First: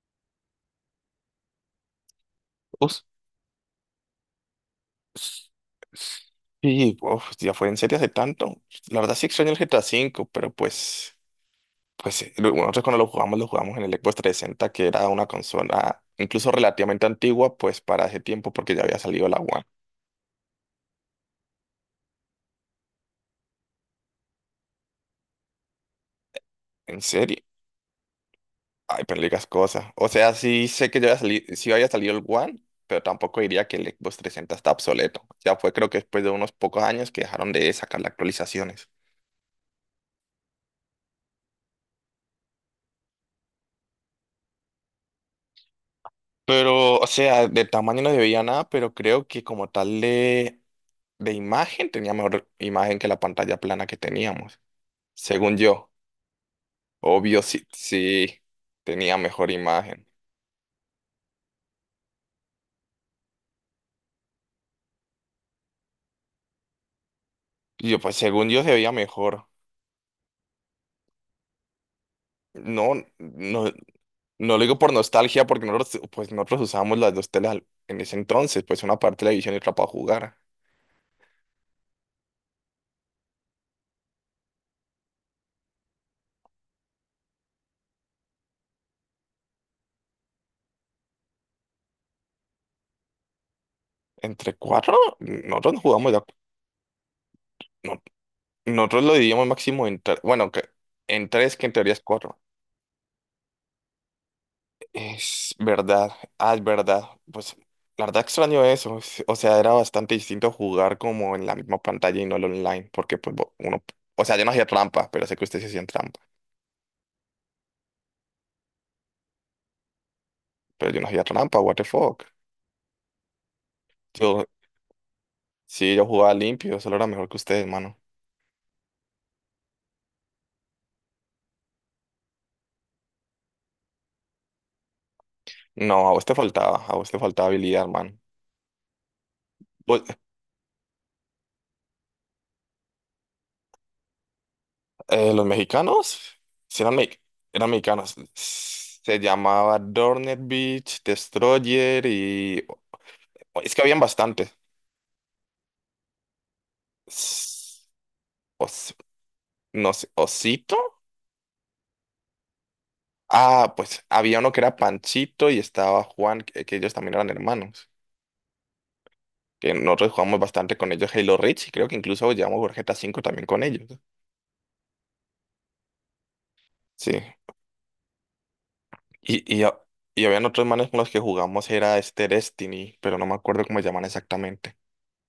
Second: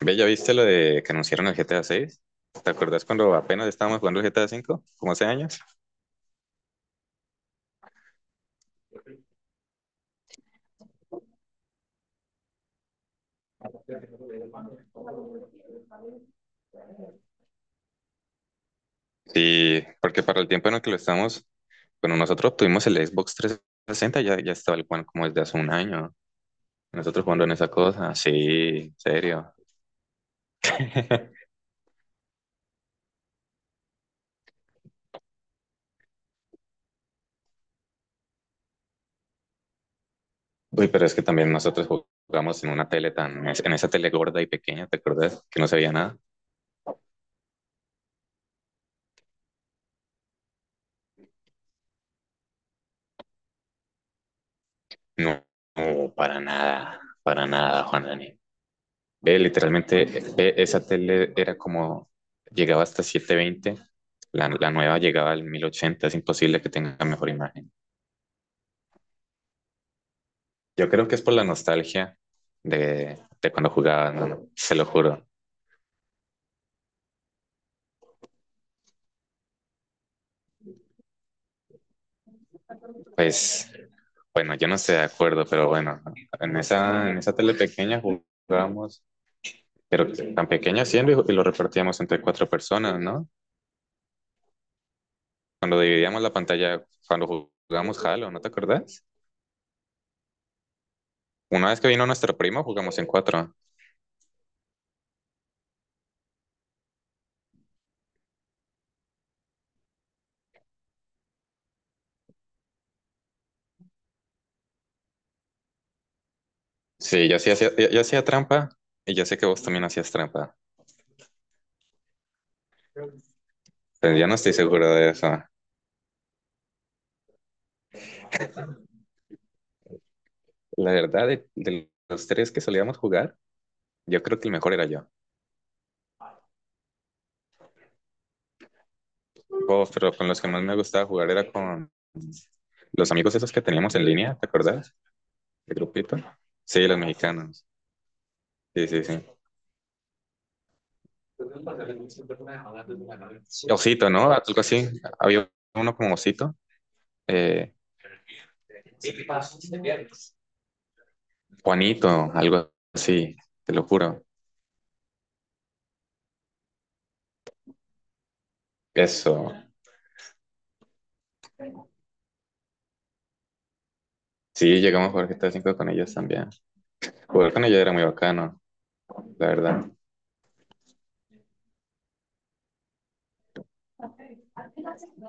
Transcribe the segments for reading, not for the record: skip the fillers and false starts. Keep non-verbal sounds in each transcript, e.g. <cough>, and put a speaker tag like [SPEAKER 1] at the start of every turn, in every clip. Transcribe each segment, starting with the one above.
[SPEAKER 1] Ve, ¿ya viste lo de que anunciaron el GTA 6? ¿Te
[SPEAKER 2] Us-
[SPEAKER 1] acuerdas cuando apenas estábamos jugando el GTA 5 como hace
[SPEAKER 2] s-
[SPEAKER 1] años?
[SPEAKER 2] s- Sí, uf, ya fue en serie hace tanto. La verdad sí extraño el GTA V, pero pues, bueno, nosotros cuando lo jugamos en el Xbox 360, que era una consola incluso relativamente antigua, pues para ese tiempo, porque ya había salido la One.
[SPEAKER 1] Sí, porque para el tiempo en el que lo estamos, bueno, nosotros obtuvimos el Xbox 360, ya estaba el One como desde hace un año.
[SPEAKER 2] En
[SPEAKER 1] Nosotros jugando
[SPEAKER 2] serie.
[SPEAKER 1] en esa cosa, sí,
[SPEAKER 2] Ay, pero no digas
[SPEAKER 1] serio.
[SPEAKER 2] cosas. O sea, sí sé que ya había salido,
[SPEAKER 1] <laughs>
[SPEAKER 2] sí había salido el One, pero tampoco diría que el Xbox 360 está obsoleto. Ya fue creo que después de unos pocos años que dejaron de sacar las actualizaciones.
[SPEAKER 1] Uy, pero es que también nosotros jugamos en esa tele gorda y pequeña, ¿te acuerdas? Que no se veía nada.
[SPEAKER 2] Pero, o sea, de tamaño no se veía nada, pero creo que como tal de imagen tenía mejor imagen que la pantalla plana que teníamos.
[SPEAKER 1] No,
[SPEAKER 2] Según yo,
[SPEAKER 1] no,
[SPEAKER 2] obvio,
[SPEAKER 1] para
[SPEAKER 2] sí,
[SPEAKER 1] nada, Juan Dani.
[SPEAKER 2] sí tenía
[SPEAKER 1] Ve,
[SPEAKER 2] mejor
[SPEAKER 1] literalmente,
[SPEAKER 2] imagen.
[SPEAKER 1] ve, esa tele era como, llegaba hasta 720. La nueva llegaba al 1080. Es imposible que tenga mejor imagen.
[SPEAKER 2] Y yo, pues según yo se veía mejor.
[SPEAKER 1] Yo creo que es por la nostalgia
[SPEAKER 2] No,
[SPEAKER 1] de cuando
[SPEAKER 2] no,
[SPEAKER 1] jugaba, ¿no?
[SPEAKER 2] no lo
[SPEAKER 1] Se
[SPEAKER 2] digo
[SPEAKER 1] lo
[SPEAKER 2] por
[SPEAKER 1] juro.
[SPEAKER 2] nostalgia, porque nosotros, pues nosotros usábamos las dos telas en ese entonces, pues una para televisión y otra para jugar.
[SPEAKER 1] Pues, bueno, yo no estoy de acuerdo, pero bueno, en esa tele pequeña jugábamos, pero tan pequeña siendo y lo repartíamos entre cuatro personas, ¿no?
[SPEAKER 2] Entre cuatro, nosotros
[SPEAKER 1] Cuando
[SPEAKER 2] no jugamos, de
[SPEAKER 1] dividíamos
[SPEAKER 2] a-
[SPEAKER 1] la pantalla, cuando
[SPEAKER 2] no-
[SPEAKER 1] jugábamos Halo, ¿no te
[SPEAKER 2] nosotros
[SPEAKER 1] acordás?
[SPEAKER 2] lo dividíamos máximo en tres, bueno, que, en tres, que
[SPEAKER 1] Una
[SPEAKER 2] en
[SPEAKER 1] vez que
[SPEAKER 2] teoría es
[SPEAKER 1] vino nuestro
[SPEAKER 2] cuatro.
[SPEAKER 1] primo, jugamos en cuatro.
[SPEAKER 2] Es verdad, ah, es verdad. Pues la verdad extraño eso. O sea, era bastante distinto jugar como en la misma pantalla y no el online, porque pues uno, o sea, yo no hacía trampa, pero sé que ustedes sí hacían trampa,
[SPEAKER 1] Sí, yo hacía trampa y yo sé que vos también hacías trampa.
[SPEAKER 2] pero yo no hacía trampa, what the fuck.
[SPEAKER 1] Pero yo no
[SPEAKER 2] Yo,
[SPEAKER 1] estoy seguro de eso.
[SPEAKER 2] sí, yo jugaba limpio, solo era mejor que ustedes, mano.
[SPEAKER 1] La verdad, de los tres que solíamos jugar, yo creo que el mejor era yo.
[SPEAKER 2] No, a vos te faltaba, a vos te faltaba habilidad, man.
[SPEAKER 1] Oh,
[SPEAKER 2] Vos-
[SPEAKER 1] pero con los que más me gustaba jugar era con los amigos esos que teníamos en línea, ¿te acordás?
[SPEAKER 2] los
[SPEAKER 1] El grupito.
[SPEAKER 2] mexicanos, sí
[SPEAKER 1] Sí,
[SPEAKER 2] eran,
[SPEAKER 1] los mexicanos.
[SPEAKER 2] eran mexicanos.
[SPEAKER 1] Sí, sí,
[SPEAKER 2] Se
[SPEAKER 1] sí.
[SPEAKER 2] llamaba Dornet Beach, Destroyer y es que habían
[SPEAKER 1] Osito, ¿no?
[SPEAKER 2] bastantes.
[SPEAKER 1] Algo así. Había uno como Osito. eh,
[SPEAKER 2] Os, no sé, Osito.
[SPEAKER 1] Juanito, algo así, te
[SPEAKER 2] Ah,
[SPEAKER 1] lo
[SPEAKER 2] pues
[SPEAKER 1] juro.
[SPEAKER 2] había uno que era Panchito y estaba Juan, que ellos también eran hermanos.
[SPEAKER 1] Eso.
[SPEAKER 2] Que nosotros jugamos bastante con ellos Halo Reach y creo que incluso llevamos Gorjeta 5 también con ellos, ¿no?
[SPEAKER 1] Sí, llegamos a jugar GTA 5 con ellos también.
[SPEAKER 2] Sí.
[SPEAKER 1] Jugar con ella era muy bacano,
[SPEAKER 2] Y,
[SPEAKER 1] la
[SPEAKER 2] y, ha-
[SPEAKER 1] verdad.
[SPEAKER 2] y habían otros manes con los que jugamos, era este Destiny, pero no me acuerdo cómo se llaman exactamente.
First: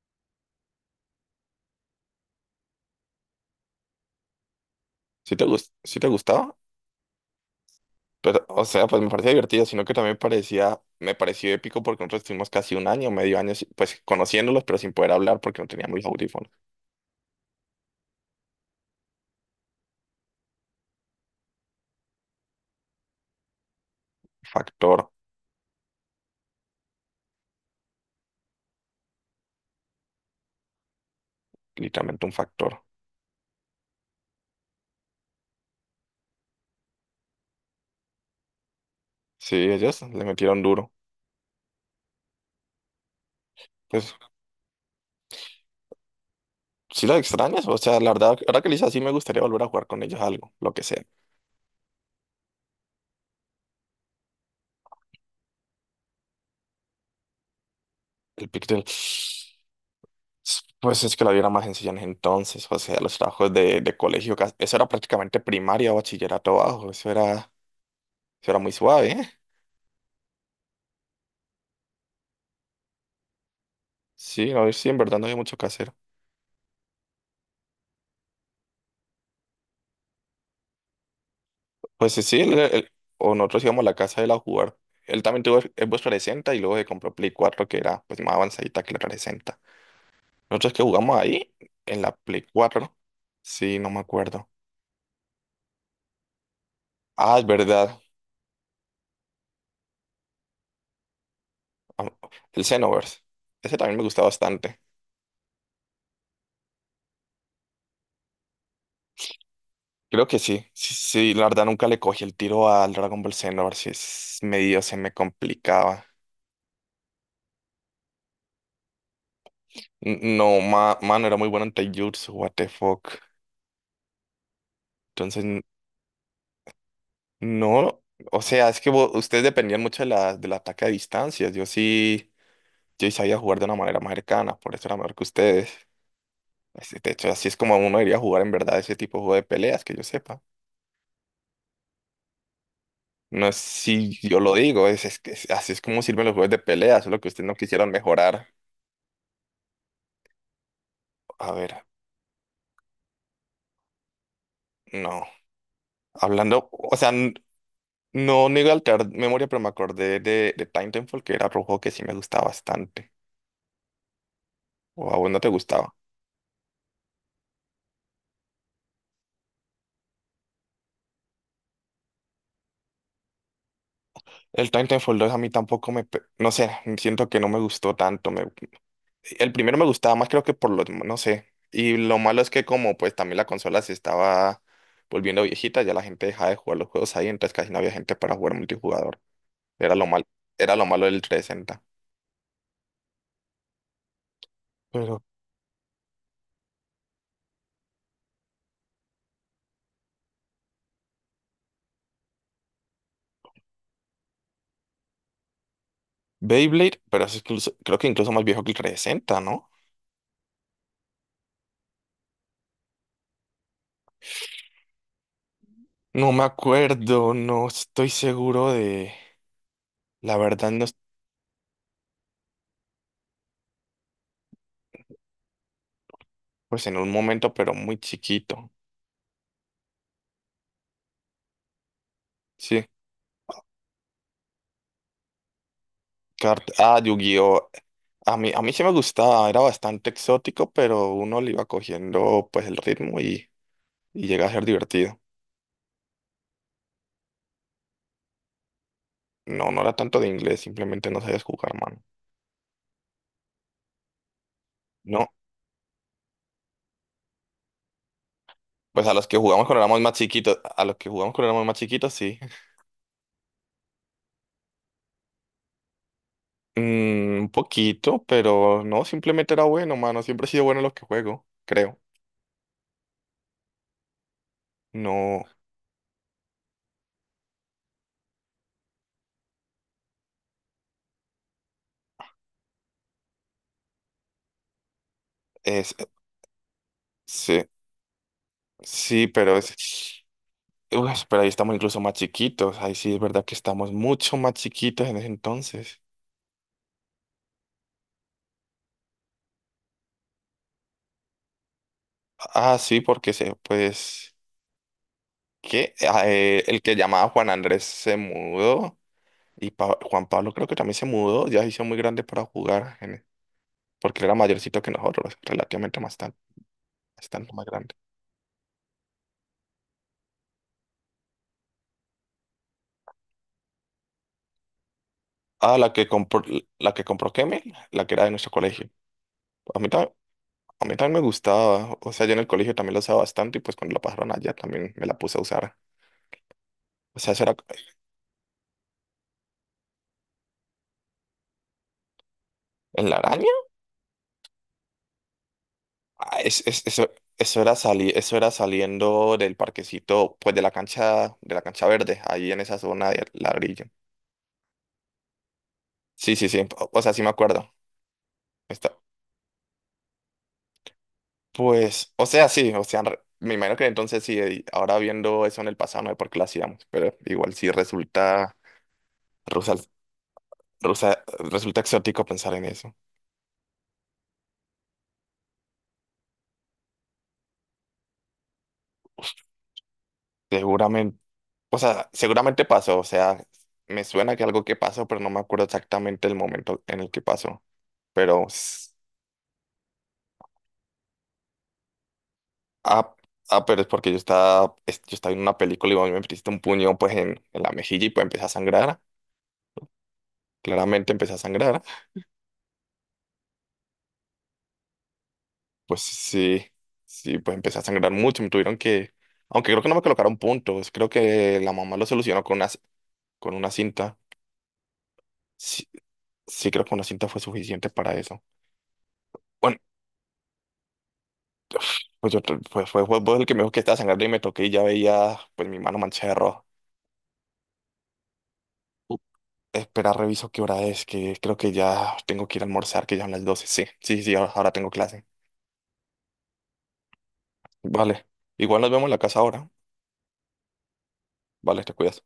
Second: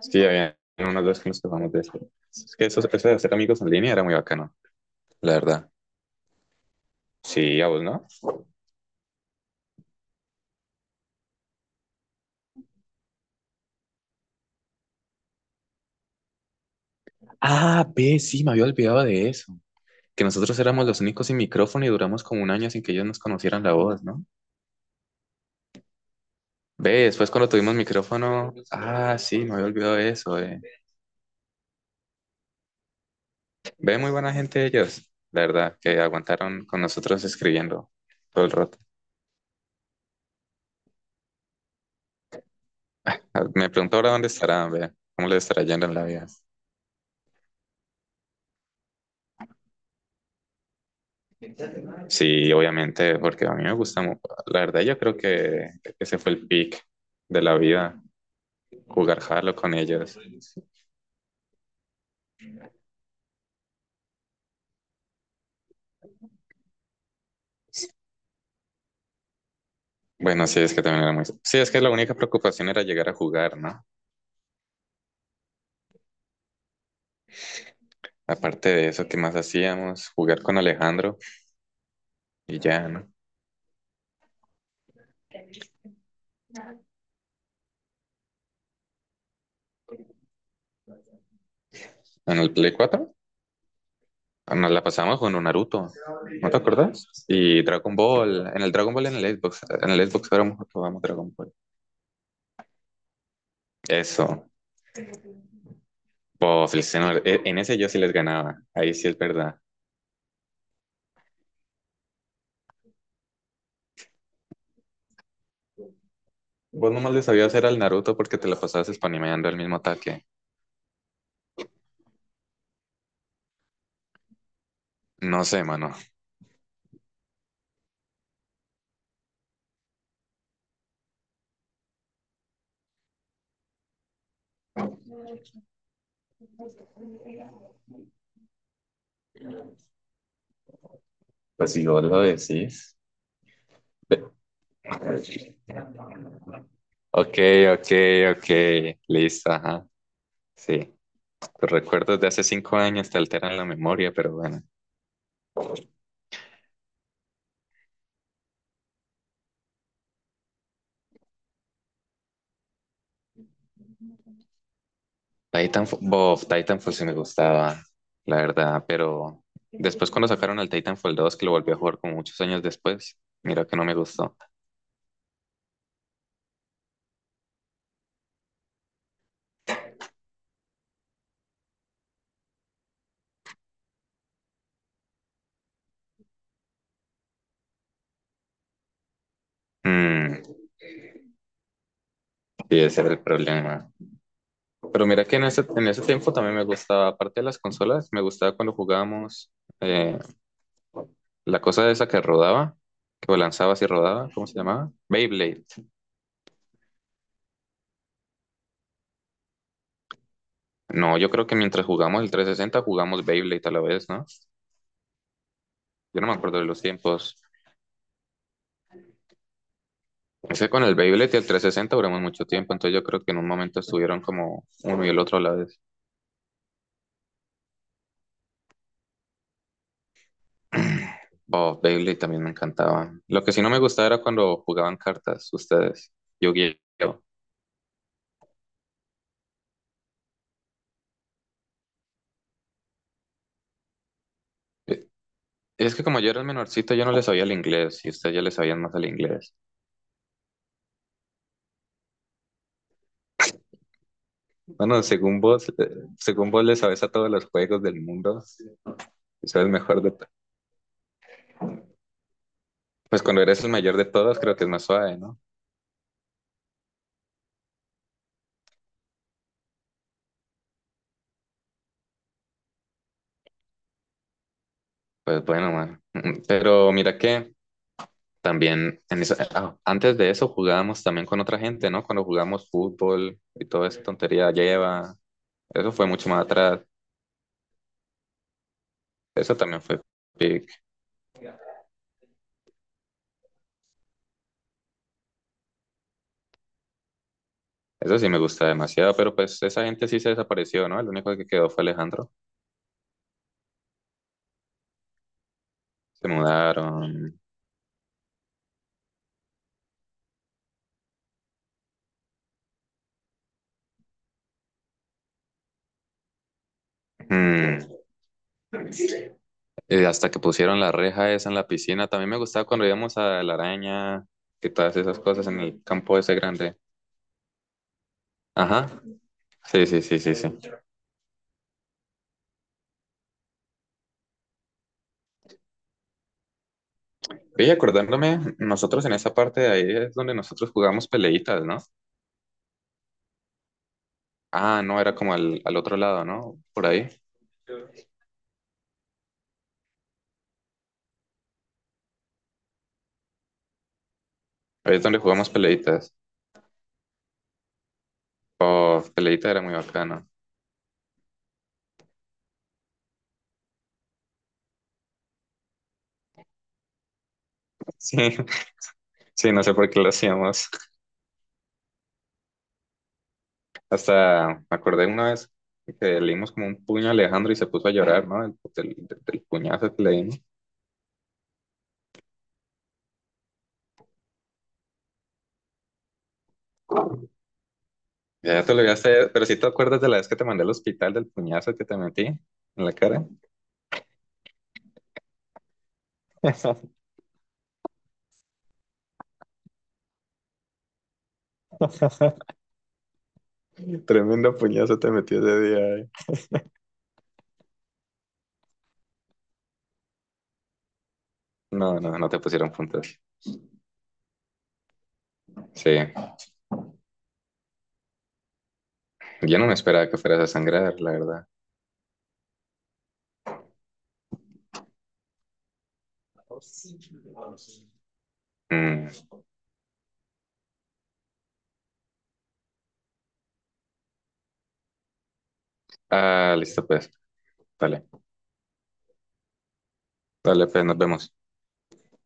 [SPEAKER 1] Sí, había unos dos que nos topamos de eso. Es que eso de hacer amigos en línea era muy bacano, la
[SPEAKER 2] ¿Sí te
[SPEAKER 1] verdad.
[SPEAKER 2] gus- sí te gustaba?
[SPEAKER 1] Sí, a vos, ¿no?
[SPEAKER 2] Pero, o sea, pues me parecía divertido, sino que también me pareció épico porque nosotros estuvimos casi un año, medio año, pues conociéndolos, pero sin poder hablar porque no teníamos los audífonos.
[SPEAKER 1] Ah, ve, sí, me había olvidado de eso. Que nosotros éramos los únicos sin micrófono y duramos como un año sin que ellos nos conocieran la voz, ¿no?
[SPEAKER 2] Factor,
[SPEAKER 1] Ve, después cuando tuvimos micrófono. Ah, sí, me había olvidado de eso.
[SPEAKER 2] literalmente un factor.
[SPEAKER 1] Ve, muy buena gente ellos, la verdad, que aguantaron con nosotros escribiendo todo el rato.
[SPEAKER 2] Sí, ellas le metieron duro.
[SPEAKER 1] Ah, me pregunto ahora
[SPEAKER 2] Pues
[SPEAKER 1] dónde estarán, ve, cómo les estará yendo en la vida.
[SPEAKER 2] sí las extrañas, o sea, la verdad, ahora que le hice así me gustaría volver a jugar con ellas algo, lo que sea.
[SPEAKER 1] Sí, obviamente, porque a mí me gusta, la verdad yo creo que ese fue el pick de la vida,
[SPEAKER 2] El Pictel,
[SPEAKER 1] jugar Halo con ellos.
[SPEAKER 2] pues es que la vida era más sencilla en ese entonces, o sea, los trabajos de colegio, eso era prácticamente primaria o bachillerato bajo, eso era muy suave, ¿eh?
[SPEAKER 1] Bueno, sí, es que también era muy. Sí, es que la única preocupación era llegar a jugar, ¿no?
[SPEAKER 2] Sí, no, sí, en verdad no había mucho que hacer.
[SPEAKER 1] Aparte de eso, ¿qué más hacíamos? Jugar con Alejandro
[SPEAKER 2] Pues sí, sí,
[SPEAKER 1] y ya, ¿no?
[SPEAKER 2] o nosotros íbamos a la casa de él a jugar. Él también tuvo Xbox 360 y luego se compró Play 4, que era pues más avanzadita que la 360. Nosotros que jugamos ahí en la
[SPEAKER 1] En
[SPEAKER 2] Play
[SPEAKER 1] el Play
[SPEAKER 2] cuatro
[SPEAKER 1] cuatro,
[SPEAKER 2] Sí, no me acuerdo.
[SPEAKER 1] nos la pasamos con un Naruto, ¿no te acuerdas?
[SPEAKER 2] Ah, es
[SPEAKER 1] Y Dragon
[SPEAKER 2] verdad.
[SPEAKER 1] Ball, en el Dragon Ball en el Xbox éramos jugábamos Dragon Ball.
[SPEAKER 2] Am- El Xenoverse. Ese también me gusta
[SPEAKER 1] Eso,
[SPEAKER 2] bastante.
[SPEAKER 1] pues, el señor, en ese yo sí les ganaba, ahí sí es verdad.
[SPEAKER 2] Creo que sí. Sí, sí, la verdad nunca le cogí el tiro al Dragon Ball Xenoverse. Es medio se me complicaba.
[SPEAKER 1] Vos nomás le sabías hacer al Naruto porque te la pasabas spanimeando el mismo ataque.
[SPEAKER 2] No, mano, era muy bueno en Taijutsu, what the fuck. Entonces,
[SPEAKER 1] No sé, mano.
[SPEAKER 2] no. O sea, es que ustedes dependían mucho del ataque a distancias. Yo sí, yo sí sabía jugar de una manera más cercana, por eso era mejor que ustedes. De hecho, así es como uno debería jugar en verdad ese tipo de juego de peleas, que yo sepa.
[SPEAKER 1] Pues si vos lo decís.
[SPEAKER 2] No es si
[SPEAKER 1] Ve-
[SPEAKER 2] yo lo digo, es que así es como sirven los juegos de peleas, solo que
[SPEAKER 1] Ok,
[SPEAKER 2] ustedes no quisieron
[SPEAKER 1] ok, ok.
[SPEAKER 2] mejorar.
[SPEAKER 1] Listo, ajá. Sí.
[SPEAKER 2] A
[SPEAKER 1] Tus
[SPEAKER 2] ver,
[SPEAKER 1] recuerdos de hace 5 años te alteran la memoria, pero bueno.
[SPEAKER 2] no. Hablando, o sea, no niego alterar memoria, pero me acordé de Titanfall, que era otro juego que sí me gustaba bastante. O a vos no te gustaba.
[SPEAKER 1] Titanfall sí me gustaba, la verdad, pero después cuando sacaron el Titanfall 2 que lo volví a jugar como muchos años después, mira que no me gustó.
[SPEAKER 2] El Titanfall 2 a mí tampoco me, no sé, siento que no me gustó tanto. El primero me gustaba más, creo que por los, no sé. Y lo malo es que como pues también la consola se estaba volviendo viejita, ya la gente dejaba de jugar los juegos ahí, entonces casi no había gente para jugar multijugador. Era lo mal,
[SPEAKER 1] Mm,
[SPEAKER 2] era lo malo del 360.
[SPEAKER 1] sí, ese era el problema. Pero
[SPEAKER 2] Pero
[SPEAKER 1] mira que en ese tiempo también me gustaba, aparte de las consolas, me gustaba cuando jugábamos eh, la cosa esa que rodaba, que lanzabas y rodaba, ¿cómo se llamaba? Beyblade.
[SPEAKER 2] Beyblade, pero es creo que incluso más viejo que el 360, ¿no?
[SPEAKER 1] No, yo creo que mientras jugamos el 360 jugamos Beyblade a la vez, ¿no? Yo no
[SPEAKER 2] No
[SPEAKER 1] me
[SPEAKER 2] me
[SPEAKER 1] acuerdo de los
[SPEAKER 2] acuerdo,
[SPEAKER 1] tiempos.
[SPEAKER 2] no estoy seguro de, la
[SPEAKER 1] Es que
[SPEAKER 2] verdad
[SPEAKER 1] con
[SPEAKER 2] no,
[SPEAKER 1] el Beyblade y el 360 duramos mucho tiempo, entonces yo creo que en un momento estuvieron como uno y el otro a la vez.
[SPEAKER 2] pues en un momento, pero muy chiquito.
[SPEAKER 1] Oh, Beyblade también me
[SPEAKER 2] Sí,
[SPEAKER 1] encantaba. Lo que sí no me gustaba era cuando jugaban cartas ustedes,
[SPEAKER 2] Ah,
[SPEAKER 1] Yu-Gi-Oh.
[SPEAKER 2] Yu-Gi-Oh! A mí sí me gustaba, era bastante exótico, pero uno le iba cogiendo pues el ritmo y llega a ser divertido.
[SPEAKER 1] Es que como yo era el menorcito, yo no le sabía el inglés y ustedes ya le sabían más el inglés.
[SPEAKER 2] No, no era tanto de inglés, simplemente no sabías jugar, mano.
[SPEAKER 1] Bueno,
[SPEAKER 2] No,
[SPEAKER 1] según vos le sabes a todos los juegos del mundo,
[SPEAKER 2] pues a los que
[SPEAKER 1] y
[SPEAKER 2] jugamos
[SPEAKER 1] sabes
[SPEAKER 2] cuando éramos
[SPEAKER 1] mejor de
[SPEAKER 2] más
[SPEAKER 1] to-
[SPEAKER 2] chiquitos, a los que jugamos cuando éramos más chiquitos, sí. <laughs>
[SPEAKER 1] Pues cuando eres el mayor de todos, creo que es más suave, ¿no?
[SPEAKER 2] Mm, un poquito, pero no, simplemente era bueno, mano. Siempre he sido bueno en lo que juego, creo. No,
[SPEAKER 1] Pues bueno, man. Pero mira que también, antes de eso jugábamos también con otra gente, ¿no? Cuando jugábamos fútbol y toda esa tontería lleva, eso
[SPEAKER 2] es,
[SPEAKER 1] fue mucho más atrás.
[SPEAKER 2] sí, sí, pero
[SPEAKER 1] Eso
[SPEAKER 2] es.
[SPEAKER 1] también fue pic.
[SPEAKER 2] Uf, pero ahí estamos incluso más chiquitos, ahí sí es verdad que estamos mucho más chiquitos en ese entonces.
[SPEAKER 1] Eso sí me gusta demasiado, pero pues esa gente sí se desapareció, ¿no? El único que quedó fue Alejandro.
[SPEAKER 2] Ah, sí, porque que
[SPEAKER 1] Se
[SPEAKER 2] el que llamaba
[SPEAKER 1] mudaron.
[SPEAKER 2] Juan Andrés se mudó y Juan Pablo creo que también se mudó, ya se hizo muy grande para jugar, porque él era mayorcito que nosotros, relativamente bastante más
[SPEAKER 1] Mm,
[SPEAKER 2] grande.
[SPEAKER 1] Hasta que pusieron la reja esa en la piscina. También me gustaba cuando íbamos a la araña y todas esas cosas en
[SPEAKER 2] Ah,
[SPEAKER 1] el
[SPEAKER 2] la que
[SPEAKER 1] campo ese
[SPEAKER 2] compró,
[SPEAKER 1] grande.
[SPEAKER 2] la que compró Kemel, la que era de nuestro colegio.
[SPEAKER 1] Ajá.
[SPEAKER 2] A
[SPEAKER 1] Sí,
[SPEAKER 2] mí,
[SPEAKER 1] sí,
[SPEAKER 2] ta-
[SPEAKER 1] sí, sí, sí.
[SPEAKER 2] a mí también me gustaba, o sea, yo en el colegio también la usaba bastante y pues cuando la pasaron allá también me la puse a usar. O sea, eso era
[SPEAKER 1] Y acordándome, nosotros en esa parte de ahí es donde nosotros jugamos peleitas, ¿no?
[SPEAKER 2] en la.
[SPEAKER 1] Ah, no, era como al otro lado,
[SPEAKER 2] Ah,
[SPEAKER 1] ¿no? Por ahí.
[SPEAKER 2] eso, eso era saliendo del parquecito, pues de la cancha, verde, ahí en esa zona de ladrillo.
[SPEAKER 1] Ahí es donde jugamos peleitas.
[SPEAKER 2] Sí, sí, sí. O sea, sí me acuerdo. Está,
[SPEAKER 1] Oh, peleita era muy bacano.
[SPEAKER 2] pues, o sea, sí, o sea, me imagino que entonces sí, ahora viendo eso en el pasado, no sé por qué lo hacíamos, pero igual sí
[SPEAKER 1] Sí, <laughs> sí, no
[SPEAKER 2] rusa-
[SPEAKER 1] sé por qué lo hacíamos.
[SPEAKER 2] rusa- resulta exótico pensar en eso.
[SPEAKER 1] Hasta me acordé una vez que le dimos como un puño a Alejandro y se puso a llorar, ¿no? Del, del- del puñazo que le dimos.
[SPEAKER 2] Seguramente, o sea, seguramente pasó, o sea, me suena que algo que pasó, pero no me acuerdo exactamente el momento en el que pasó, pero.
[SPEAKER 1] Ya te lo voy a hacer, pero si te acuerdas de la vez que te mandé al hospital del puñazo que te metí en la
[SPEAKER 2] Ah,
[SPEAKER 1] cara.
[SPEAKER 2] ah, pero es porque yo estaba en una película y vos me metiste un
[SPEAKER 1] <laughs>
[SPEAKER 2] puño pues en la mejilla y pues empecé a sangrar. Claramente empecé a sangrar.
[SPEAKER 1] Tremendo puñazo te metí ese día.
[SPEAKER 2] Pues
[SPEAKER 1] eh.
[SPEAKER 2] sí, sí, pues empecé a sangrar mucho. Me tuvieron que, aunque creo que no me colocaron puntos, creo que la mamá
[SPEAKER 1] No,
[SPEAKER 2] lo
[SPEAKER 1] no, no te
[SPEAKER 2] solucionó con una,
[SPEAKER 1] pusieron
[SPEAKER 2] c-
[SPEAKER 1] puntos.
[SPEAKER 2] con una cinta. Sí,
[SPEAKER 1] Sí,
[SPEAKER 2] sí, creo que una cinta fue suficiente para eso.
[SPEAKER 1] yo no me
[SPEAKER 2] Bueno,
[SPEAKER 1] esperaba que fueras a sangrar, la verdad.
[SPEAKER 2] pues, pues fue vos el que me dijo que estaba sangrando y me toqué y ya veía pues mi mano manchada de rojo.
[SPEAKER 1] Mm.
[SPEAKER 2] Uh, Espera, reviso qué hora es, que creo que ya tengo que ir a almorzar, que ya son las 12. Sí, sí, sí, ahora tengo clase.
[SPEAKER 1] Ah, listo, pues. Dale,
[SPEAKER 2] Vale. Igual nos vemos en la casa ahora.
[SPEAKER 1] dale, pues nos vemos.
[SPEAKER 2] Vale, te cuidas.